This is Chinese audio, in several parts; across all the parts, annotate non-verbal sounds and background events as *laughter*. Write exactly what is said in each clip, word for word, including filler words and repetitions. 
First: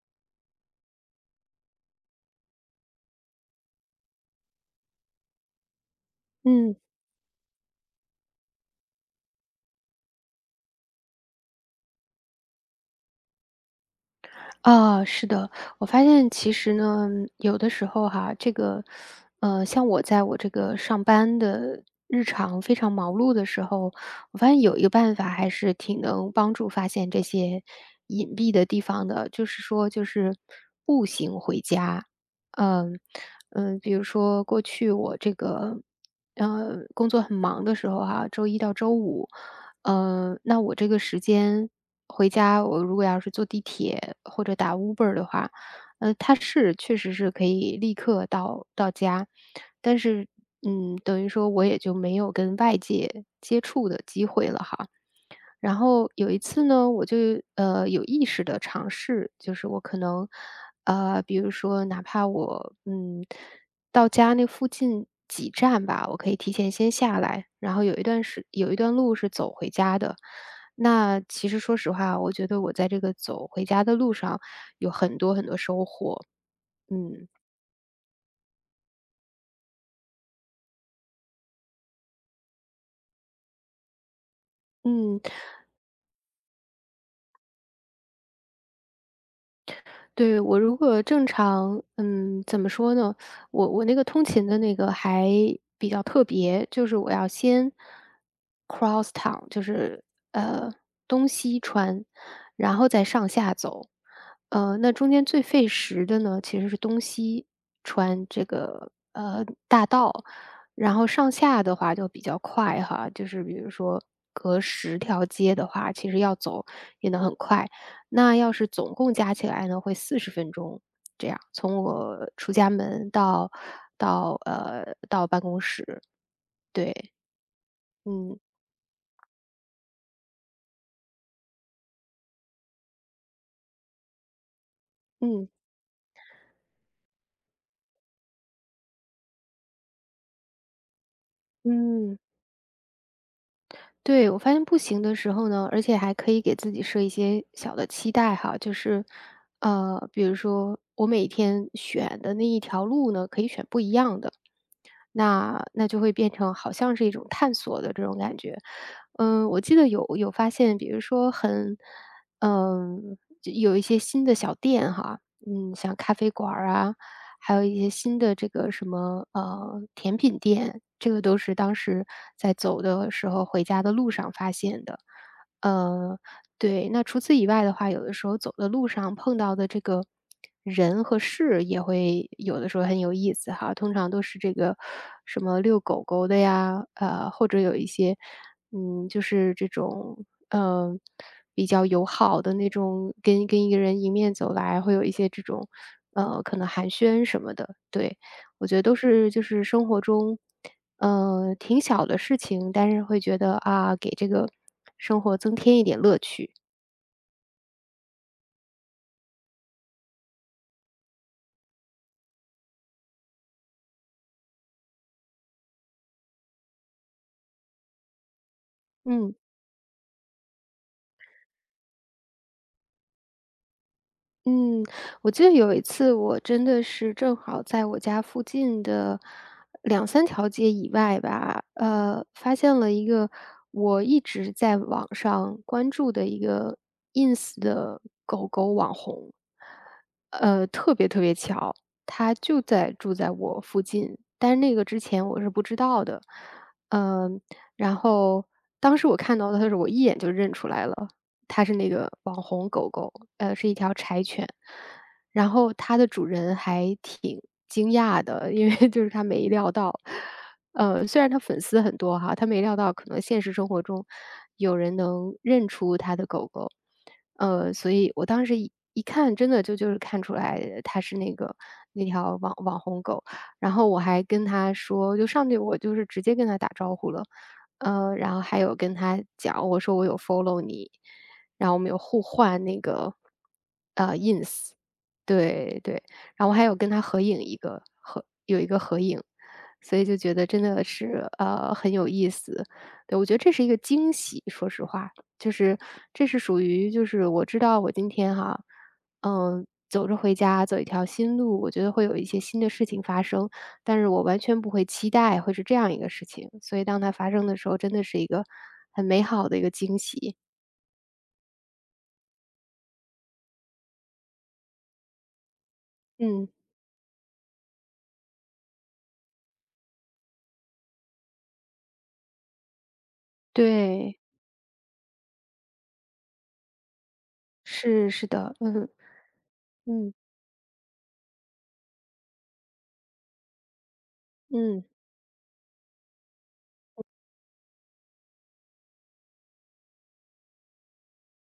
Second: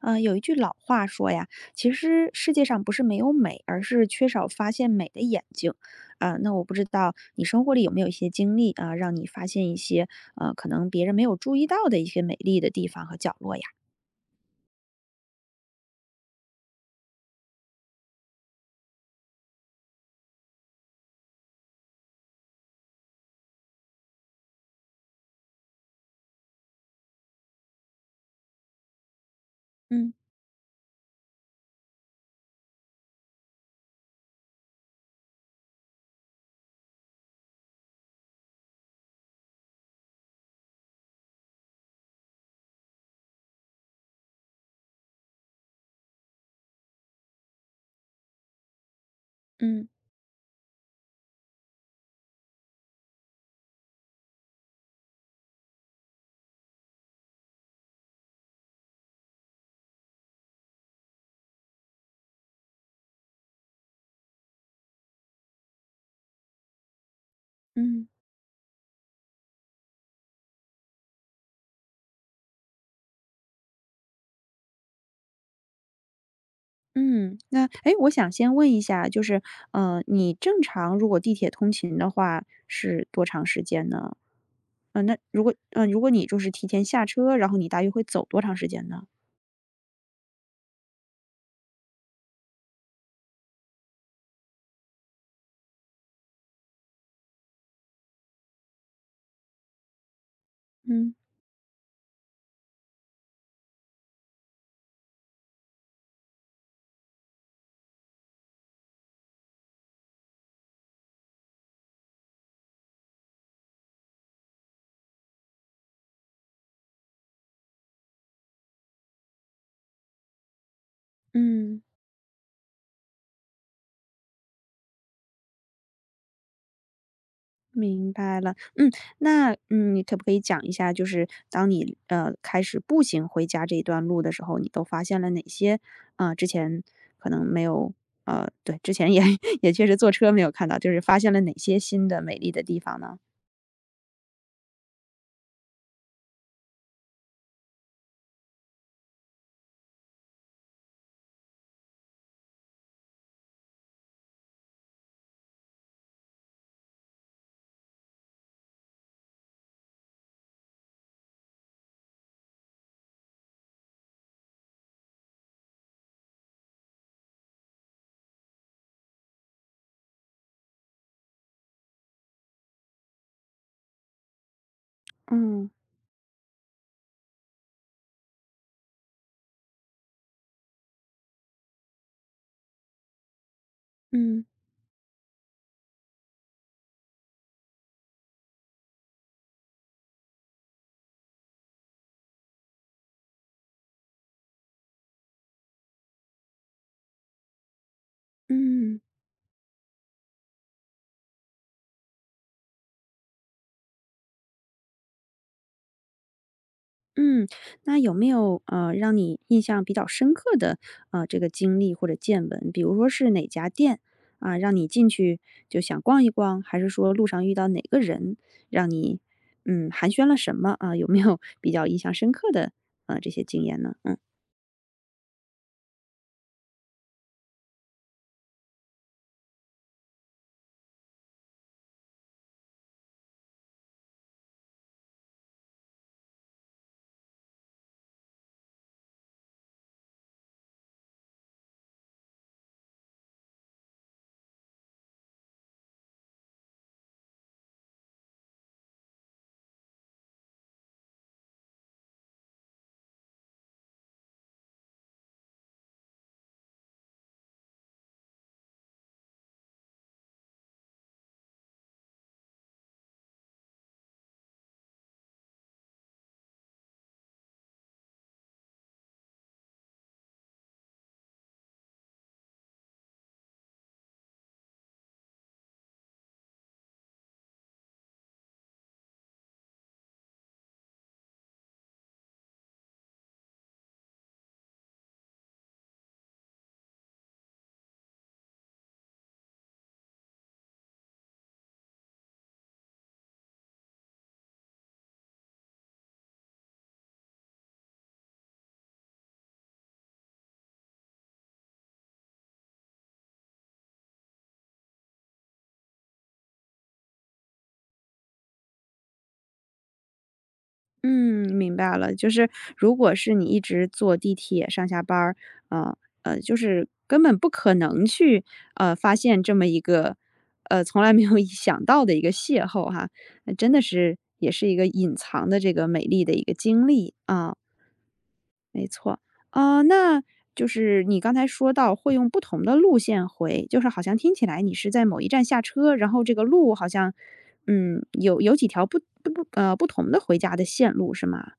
嗯，呃有一句老话说呀，其实世界上不是没有美，而是缺少发现美的眼睛。啊，那我不嗯，知道你生活里有没有一些经历啊，让你发现一些呃，可能别人没有注意到的一些美丽的地方和角落呀？啊，是的，我发现其实呢，有的时候哈，这个，呃，像我在我这个上班的日常非常忙碌的时候，我发现有一个办法还是挺能帮助发现这些隐蔽的地方的，就是说，就嗯是。大嗯嗯，比如说过去我这个呃工作很忙的时候哈、周一到周五，呃，那我这个时间回家，我如果要是坐地铁或者打 Uber 的话，呃，它是确实是可以立刻到到家，嗯但是嗯，等于说我也就没有跟外界接触的机会了哈。然后有一次呢，我就呃有意识的尝试，就是我可能，呃，比如说哪怕我嗯到家那附近几站吧，我可以提前先下来，然后有一嗯段是有一段路是走回家的。那其实说实话，我觉得我在这个走回家的路上有很多很多收获，嗯嗯，那哎，诶我想先问一下，就是呃，你正常如果地铁通勤的话是多长时间呢？嗯、那嗯。如果嗯、呃如果你就是提前下车，然后你大约会走多长时间呢？对，我如果正常嗯，怎么说呢？我我那个通勤的那个还比较特别，就是我要先 cross town，就是呃嗯东西穿，然后再上下走。呃，那中间最费时的呢，其实是东西穿这个呃大道，然后上下的话就比较快哈，就是比如说隔十条街的话，其实要走也能很快。那要是总共加起来呢，会四十分钟，这样，嗯。从我出家门到到，呃，到办公室，对。明嗯，白了，嗯，那嗯，你可不可以讲一下，就是当你呃开始步行回家这一段路的时候，你都发现了哪嗯，些？呃，之前可能没有，呃，对，之前也 *laughs* 也确实坐车没有看到，就是发现了哪些新嗯。的美丽的地方呢？对，我发现不行的时候呢，而且还可以给自己设一些小的期待哈，就是，呃，比如说我每天选的那一条路呢，可以选不一样的，那那就会变成好像是一种探索的这种感觉。嗯，我记得有有发现，比如说很，嗯，就有一些新的小店哈，嗯，像咖啡馆儿啊，还有一些新的这个什么呃甜品店，这个都是当时在走的时候回家的路上发现的。嗯呃，对，那除此以外的话，有的时候走的路上碰到的这个人和事也会有的时候很有意思哈。通常都是嗯这个什么遛狗狗的呀，呃，或者有一些，嗯，就是这种呃比较友好的那种，跟跟一个人迎面走来，会有一些这种呃可能寒暄什么的。对，我觉得都嗯。是就是生活中呃挺小的事情，但是会觉得啊给这个生活增添一点乐趣。嗯，那有没有呃让你印象比较深刻的呃这个经历或者见闻？比如说是哪家店啊，让你进去就想逛一逛，还是说路上遇到哪个人让你嗯嗯寒暄了什么啊？有没有比较印象深刻的呃这些经验呢？嗯。我记得有一次，我真的是正好在我家附近的两三条街以外吧，呃，发现了一个我一直在网上关注的一个 Ins 的狗狗网红。呃，特别特别巧，它就在住在我附近，但是那个之前我是不知道的。嗯，然后当时我看到它的时候，我一眼就认出来了。它是那个网红狗狗，呃，是一条柴犬。然后它的主人还挺惊讶的，因为 *laughs* 就是他没料到，呃，虽然他粉丝很多哈，他没料到可能现实生活中有人能认出他的狗狗。呃，所以我当时一一看，真的就就是看出来它是那个那条网网红狗。然后我还跟他说，就上去我就是直接跟他打招呼了，呃，然后还有跟他讲，我说我有 follow 你，然后我们有互换那个，对对，然后我还有跟他合影一个合有一个合影，所以就觉得真的是，呃，很有意思。对，我觉得这是一个惊喜，说实话，就是这是属于就是我知道我今天哈，嗯，走着回家，走一条新路，我觉得会有一些新的事情发生，但是我完全不会期待会是这样一个事情，所以当它发生的时候，真的是一个很美好的一个惊喜。嗯，明白了。就是如果是你一直坐地铁上下班儿，呃呃，嗯，就是根本不可能去呃发现这么一个呃从来没有 *laughs* 想到的一个邂逅哈，那真的是对。也是一个隐藏的这个美丽的一个经历啊。是是的，嗯。啊、嗯那就是你刚才说到会用不同的路线回，就是好像听起来你嗯。是在某一站下车，然后这个路好像嗯有有几条不不不呃不同的回家的线路是吗？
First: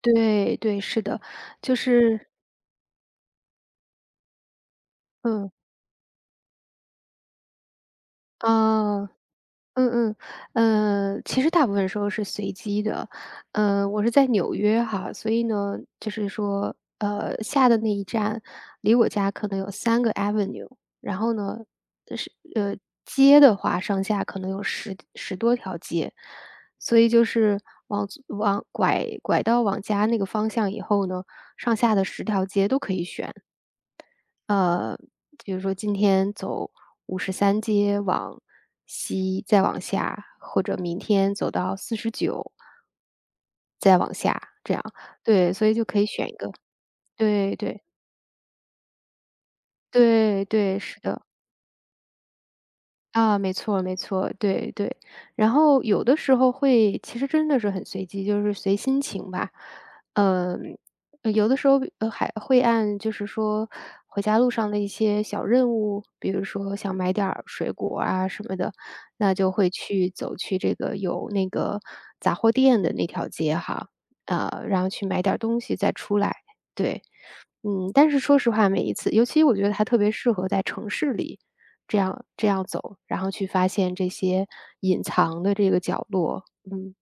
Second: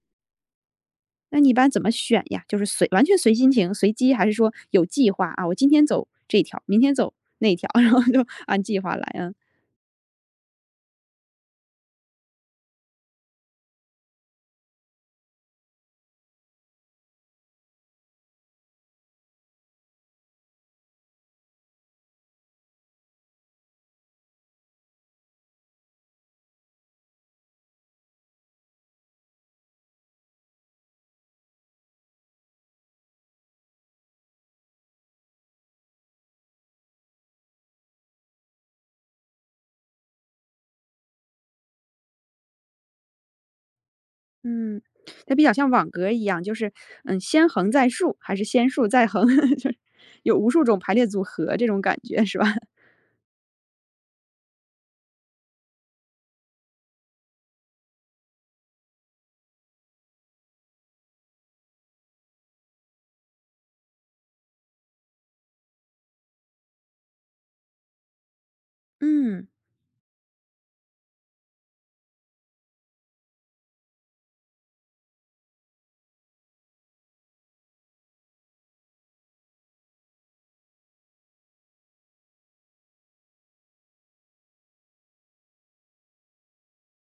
对对，是的，那你一般就怎么选是呀？就是随完全随心情、随机，还是说有计划啊？嗯，我今天走这条，明天走那条，*laughs* 然后就按计划来啊。啊？嗯嗯。呃，其实大部分时候是随机的。呃，我是在纽约哈，所以呢，就是说，呃，下的那一站离我家可能有三个 avenue，然后呢，是呃，街的话上下可能有十十多条街。所以就是往左往拐拐到往家那个方向以后呢，上下的十条街都可以选。呃，比如说今天走五十三街往西，再往下，或者明天走到四十九，这嗯，样。它比较对，所像以就网可以格一选一样，个。就是嗯，先对横对，再竖，还是先竖再横，*laughs* 就是有对无数种对，排是列组的。合这种感觉是吧？啊，没错没错，对对。然后有的时候会其实真的是很随机，就是随心情吧。嗯，呃有的时候，呃还会按就是说回家路上的一些小任务，比如说想买点儿水果啊什么的，那嗯。就会去走去这个有那个杂货店的那条街哈，呃，然后去买点儿东西再出来，对。嗯，但是说实话，每一次尤其我觉得它特别适合在城市里这样这样走，然后去发现这些隐藏的这个角落。嗯，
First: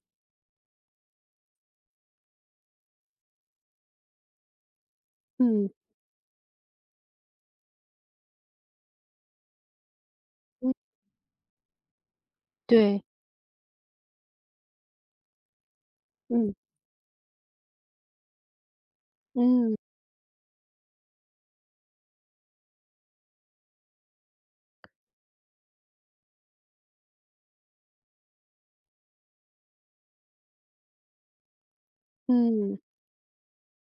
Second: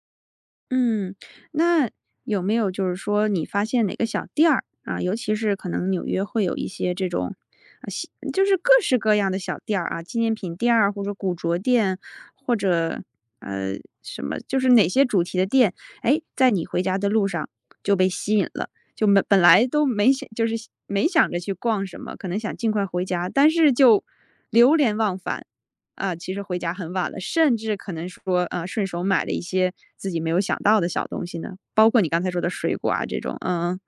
嗯，那有没有就是说你发现哪个小店儿啊，尤其是可嗯，能纽约会有一些这种啊，西就是各式各样的小店儿啊，纪念品嗯。店儿或者古着店，或者对。呃什么，就是哪些主题的店，哎，在嗯，你回家的路上就被吸引了，就没本来嗯，都没想，就是没想着去逛什么，可能想尽快回家，但是就流连忘返。啊，呃其实回家很晚了，甚至可能说，啊，呃顺手买了一些自己没有想到的小东西呢，包括你刚才说的水嗯。果啊这种，嗯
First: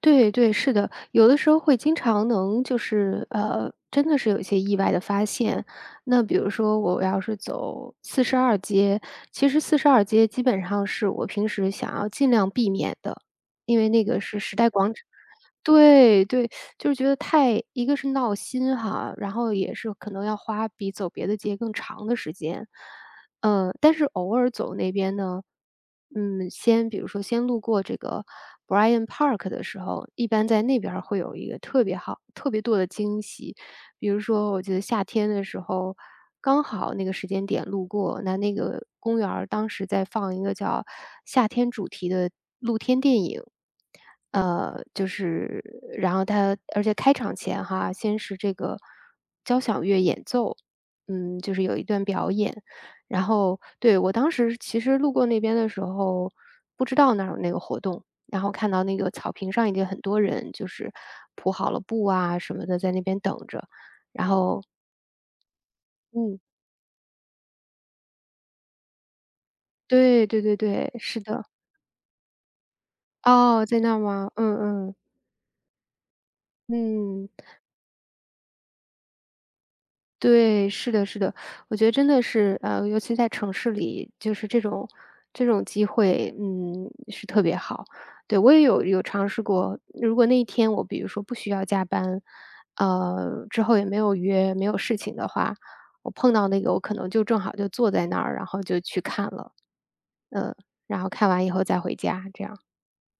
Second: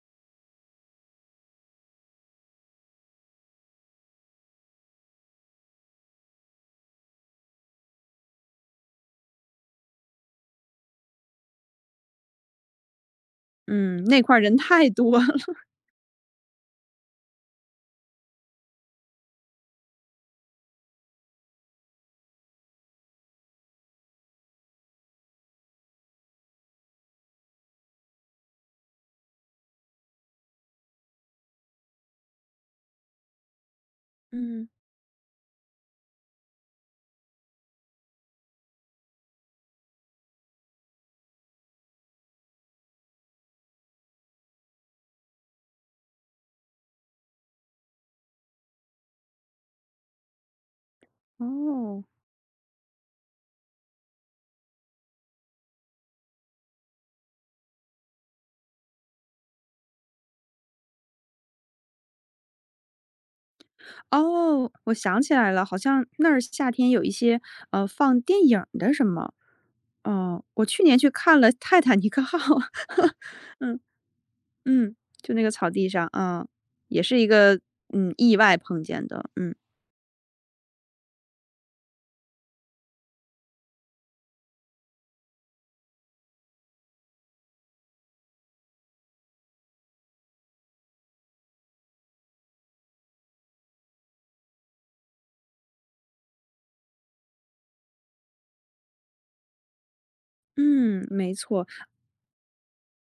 对对，是的，有的时候会经常能就是，呃，真的是有一些意外的发现。那比如说我要是走四十二街，其实四十二街基本上是我平时想要尽量避免的，因为嗯，那那个块是儿时人代太广场。多了，*laughs* 对对，就是觉得太一个是闹心哈，然后也是可能要花比走别的街更长的时间。呃，但是偶尔走那边呢，嗯，先比如说先路过这个 b r i a n Park 的时候，一般在那边儿会有一个特别好特别多的惊喜。比如说，我嗯，记得夏天的时候，刚好那个时间点路过，那那个公园儿当时在放一个叫夏天主题的露天电影。呃，就是然后它而且开场前哈，先是这个交响乐演奏，嗯，就是有一哦段表演，然后对，我当时其实路过那边的时候，不知道哪儿有那个活动，然后看到那个草坪上已经很多人就是铺好了布啊什么的，在那边等着。然后哦，我想起来了，好像那嗯，儿夏天有一些呃放电影儿的什么，对对哦，对我去对，年去是看的。了《泰坦尼克号》，*laughs* 哦，嗯在那儿吗？嗯嗯，嗯，就那个草地上啊，也是一嗯。个嗯意外碰见的，嗯。对，是的，是的，我觉得真的是，呃，尤其在城市里，就是这种这种机会，嗯，是特别好。对，我也有有尝试过，如果那一天我比如说不需要加班，呃，之后也没有约，没有事情的话，我碰到那个，我可能就正好就坐在那儿，然后就去看了，嗯，然嗯，后看没完以后错。再回家，这样，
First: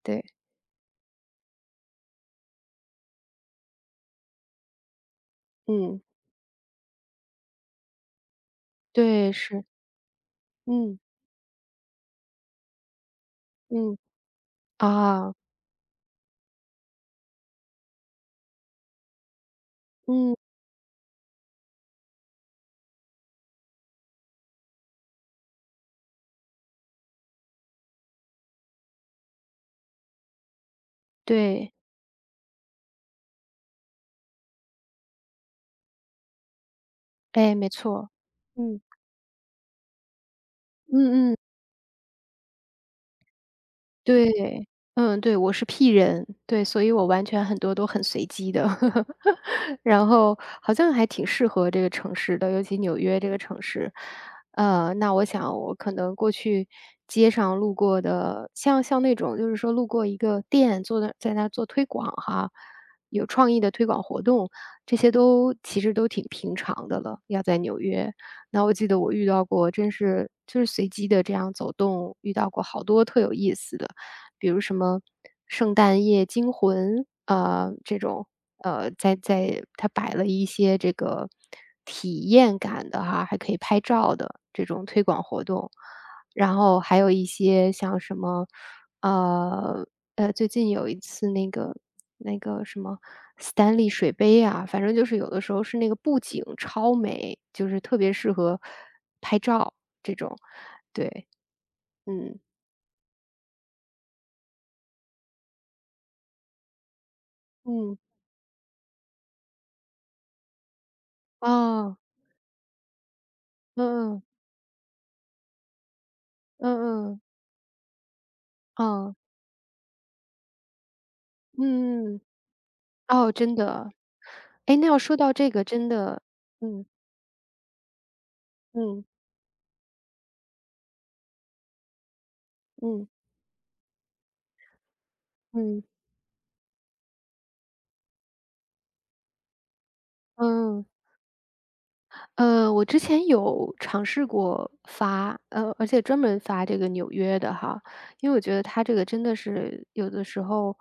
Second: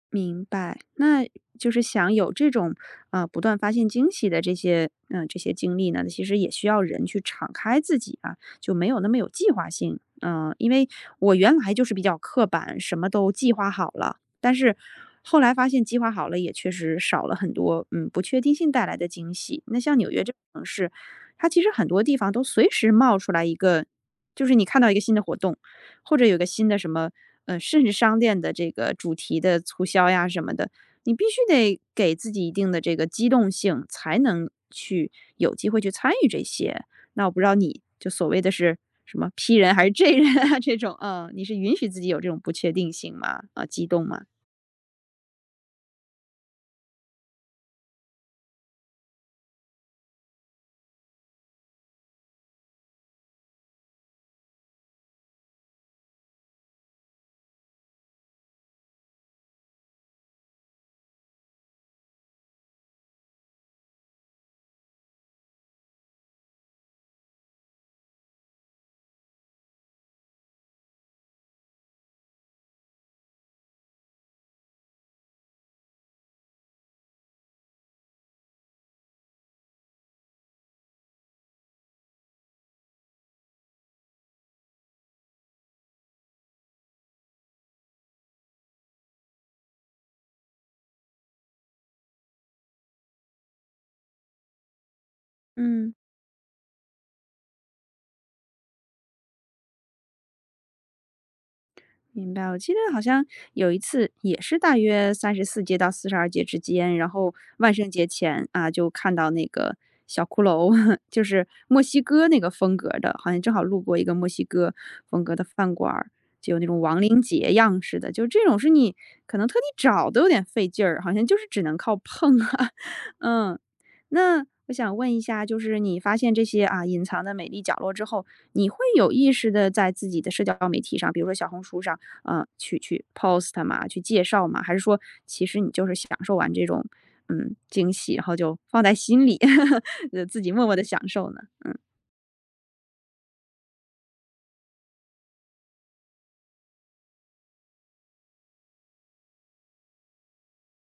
对，明白，那就是想有这种啊，不断发现惊喜的这些嗯、呃这些经历嗯，呢，其实也需要人去敞开自己啊，就没有那么有对，计是，划性。嗯、因为嗯我原来就是比较刻板，什么都计划好嗯，了，但是啊，后来发现计划好了也确实少了很多嗯不确定性带来的惊喜。那像纽约这嗯，种城市，它其实很多地方都随时冒出来一个，就是你看到一个新的活动。或者有个新的什么，呃，甚至商店的这个主题的促销呀什么的，你必须对，得给自己一定的这个机动性，才能去有机会去参与这些。那我不知道哎，没你就错，所谓的是嗯。什么 P 人还是 J 人啊这种，嗯，嗯嗯。你是允许自己有这种不确定性吗？啊，激动吗？对，嗯，对，我是 P 人，对，所以我完全很多都很随机的。*laughs* 然后好像还挺适合这个城市的，尤其纽约这个城市。呃，那我想我可能过去街上路过的，像像那种就是说路过一个店，坐那在那做推广哈，有创意的推广活动，这些都其实都挺平常的了，要在纽约。那我记得我遇到过，真是就是随机的这样走动，遇到过好多特有意思的。比如什么《圣诞夜惊魂》啊、这种，呃，在在它摆了一些这个体验感的哈，还可以拍照的这种推广活动，然后还有一些像什么，呃呃，最近有一次那个那个什么 Stanley 水杯啊，反正就是有的时候是那嗯。个布景超美，就是特别适合拍照这种，对，明嗯白，我记得好像有一次也是大约三十四街到四十二街之间，然后万圣嗯，节前，啊，就看到那个小骷髅，*laughs* 就是墨啊西哥那个风格的，好像正好路过一个嗯嗯。墨西哥风格的饭馆儿，就有那种亡嗯嗯，灵节样式的，就这种是你哦，可能特地找都有点费劲儿，好像就是只能靠嗯嗯，碰啊。*laughs* 哦，真嗯，的。那我哎，那想要问说一到下，这就个是真你发的现这些，啊，嗯，隐藏的美丽角落之后，你会嗯，有意识的在自己的社交媒体上，比如说小红书上，嗯，去去 嗯，post 嘛，去介绍嘛？还是说其实你嗯，就是享受完这种，嗯，惊喜，然后就放在心里，*laughs* 呃，自己默默的嗯。享受呢？呃，我之前有尝试过发，呃，而且专门发这个纽约的哈，因为我觉得它这个真的是有的时候，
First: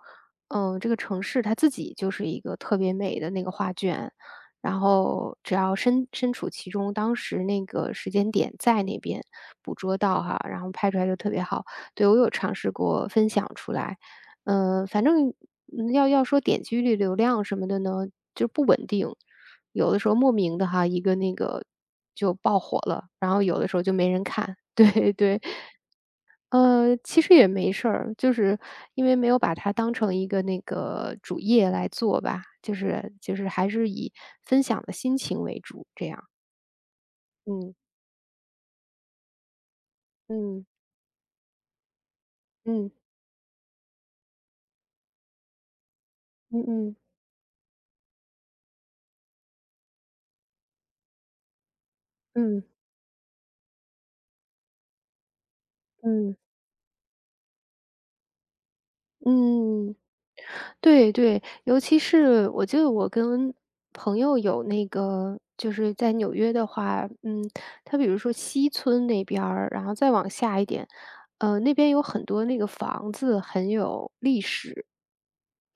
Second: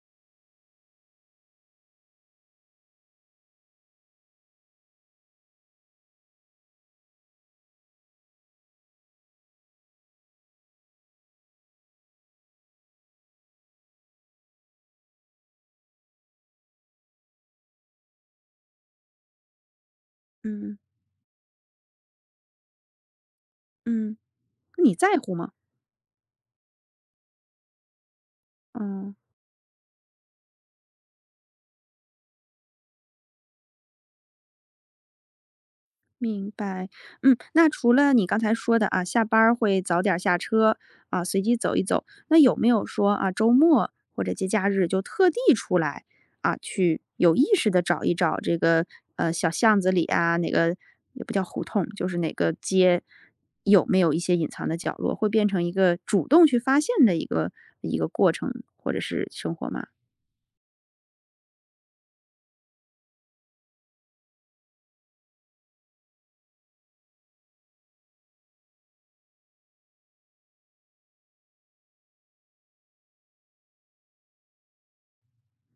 嗯、这个城市它自己就是一个特别美的那个画卷，然后只要身身处其中，当时那个时间点在那边捕捉到哈，然后拍出来就特别好。对，我有尝试过分享出来，嗯、反正嗯要要说点击率、流量什么的呢，就不稳定。有的时候莫名的嗯哈，一个那个就爆火了，然后有的时候就没嗯，人看。*laughs* 你对在乎对，吗？呃，其实也没事儿，就是因嗯。为没有把它当成一个那个主业来做吧，就是就是还是以分享的心情为主，这样。明白，嗯，那嗯除了你刚才说的啊，下班儿会早点儿下嗯车啊，随机走一走，那有没有嗯说啊，周末或者节假日就特地出来啊，嗯嗯去有意识的找一找这个呃小巷子里啊，哪个也不叫胡同，就是哪个嗯街有没有一些隐藏的角落，会变成一个主嗯嗯动去发现的一个一个过程或者是生活吗？嗯。对对，尤其是我记得我跟朋友有那个就是在纽约的话，嗯，他比如说西村那边儿，然后再往下一点，呃，那边有很多那个房子很有历史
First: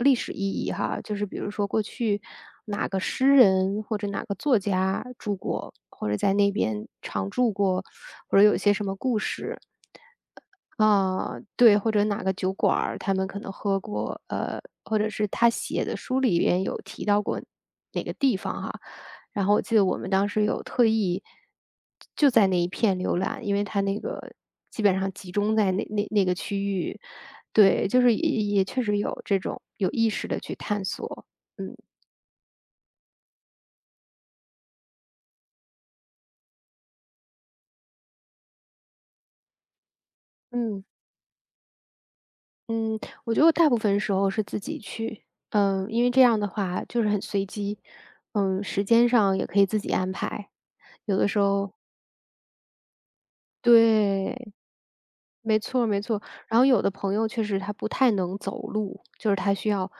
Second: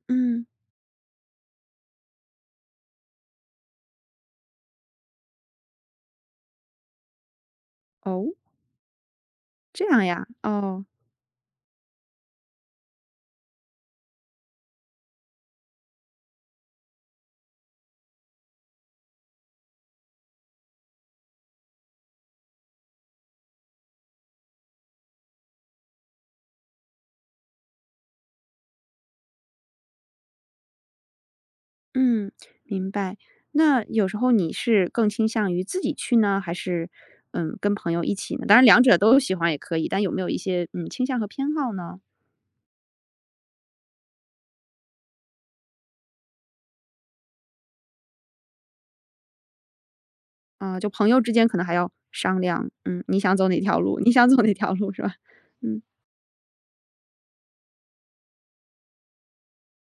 嗯，啊，就是比如说过去哪个诗人或者哪个作家住过，或者在那边常住过，哦，或者有一些什么故事。这样呀，哦。啊，对，或者哪个酒馆儿，他们可能喝过，呃，或者是他写的书里边有提到过哪个地方哈。然后我记得我们当时有特意就在那一片浏览，因为它那个基本上集中在那那那个区域。对，就是也也确实有这种有意识的去探索，嗯。嗯，明白。那有时候你是更倾向于自己去呢，还是嗯跟朋友一起呢？当然两者都喜欢也可以，但有没有一些嗯。嗯倾向和偏好呢？嗯，我觉得我大部分时候是自己去，嗯，因为这样的话就是很随机，嗯，时间上也可以自己安排。啊、就朋有友的之时间可能候还要商量，嗯，你想走哪条路，你想走哪对，条路是吧？没嗯，错没错。然后有的朋友确实他不太能走路，就是他需要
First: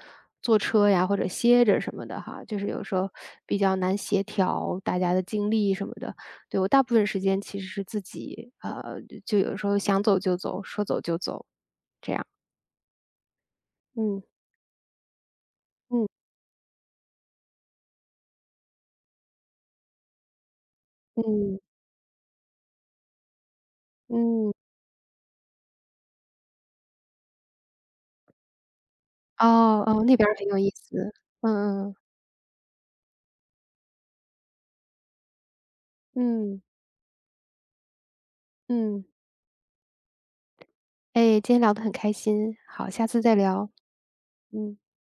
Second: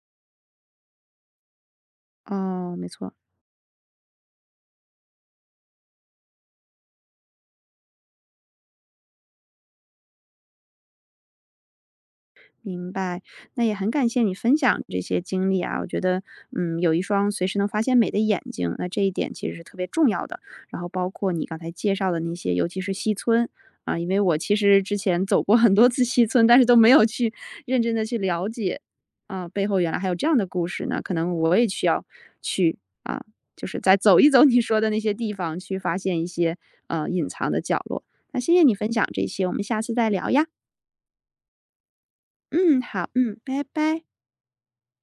坐车呀或者歇着什么的哈，就是哦，有没时候错，比较难协调大家的精力什么的。对，我大部分时间其实是自己，呃，就有时候想走就走，说走就走，这样。明白，那也很感谢嗯你分享这些经历啊，我觉得，嗯嗯，有一双随时能发现美的眼睛，那这一点其实是特别重要的。然后包括你刚嗯才介绍的那些，尤其是西村啊，因为我嗯。其实之前走过很多次西村，但是都没有去认真的去了解啊，背后哦原来哦，还有那这边儿样的很有故意事呢。可思。能我也需嗯嗯要去啊，就是再走一走你说的那些地方，去发现一些嗯呃隐藏的角落。那谢谢你分嗯，享这些，我们下次再聊呀。哎，今天聊得很开心，嗯，好，下好，次再嗯，拜聊。拜。嗯。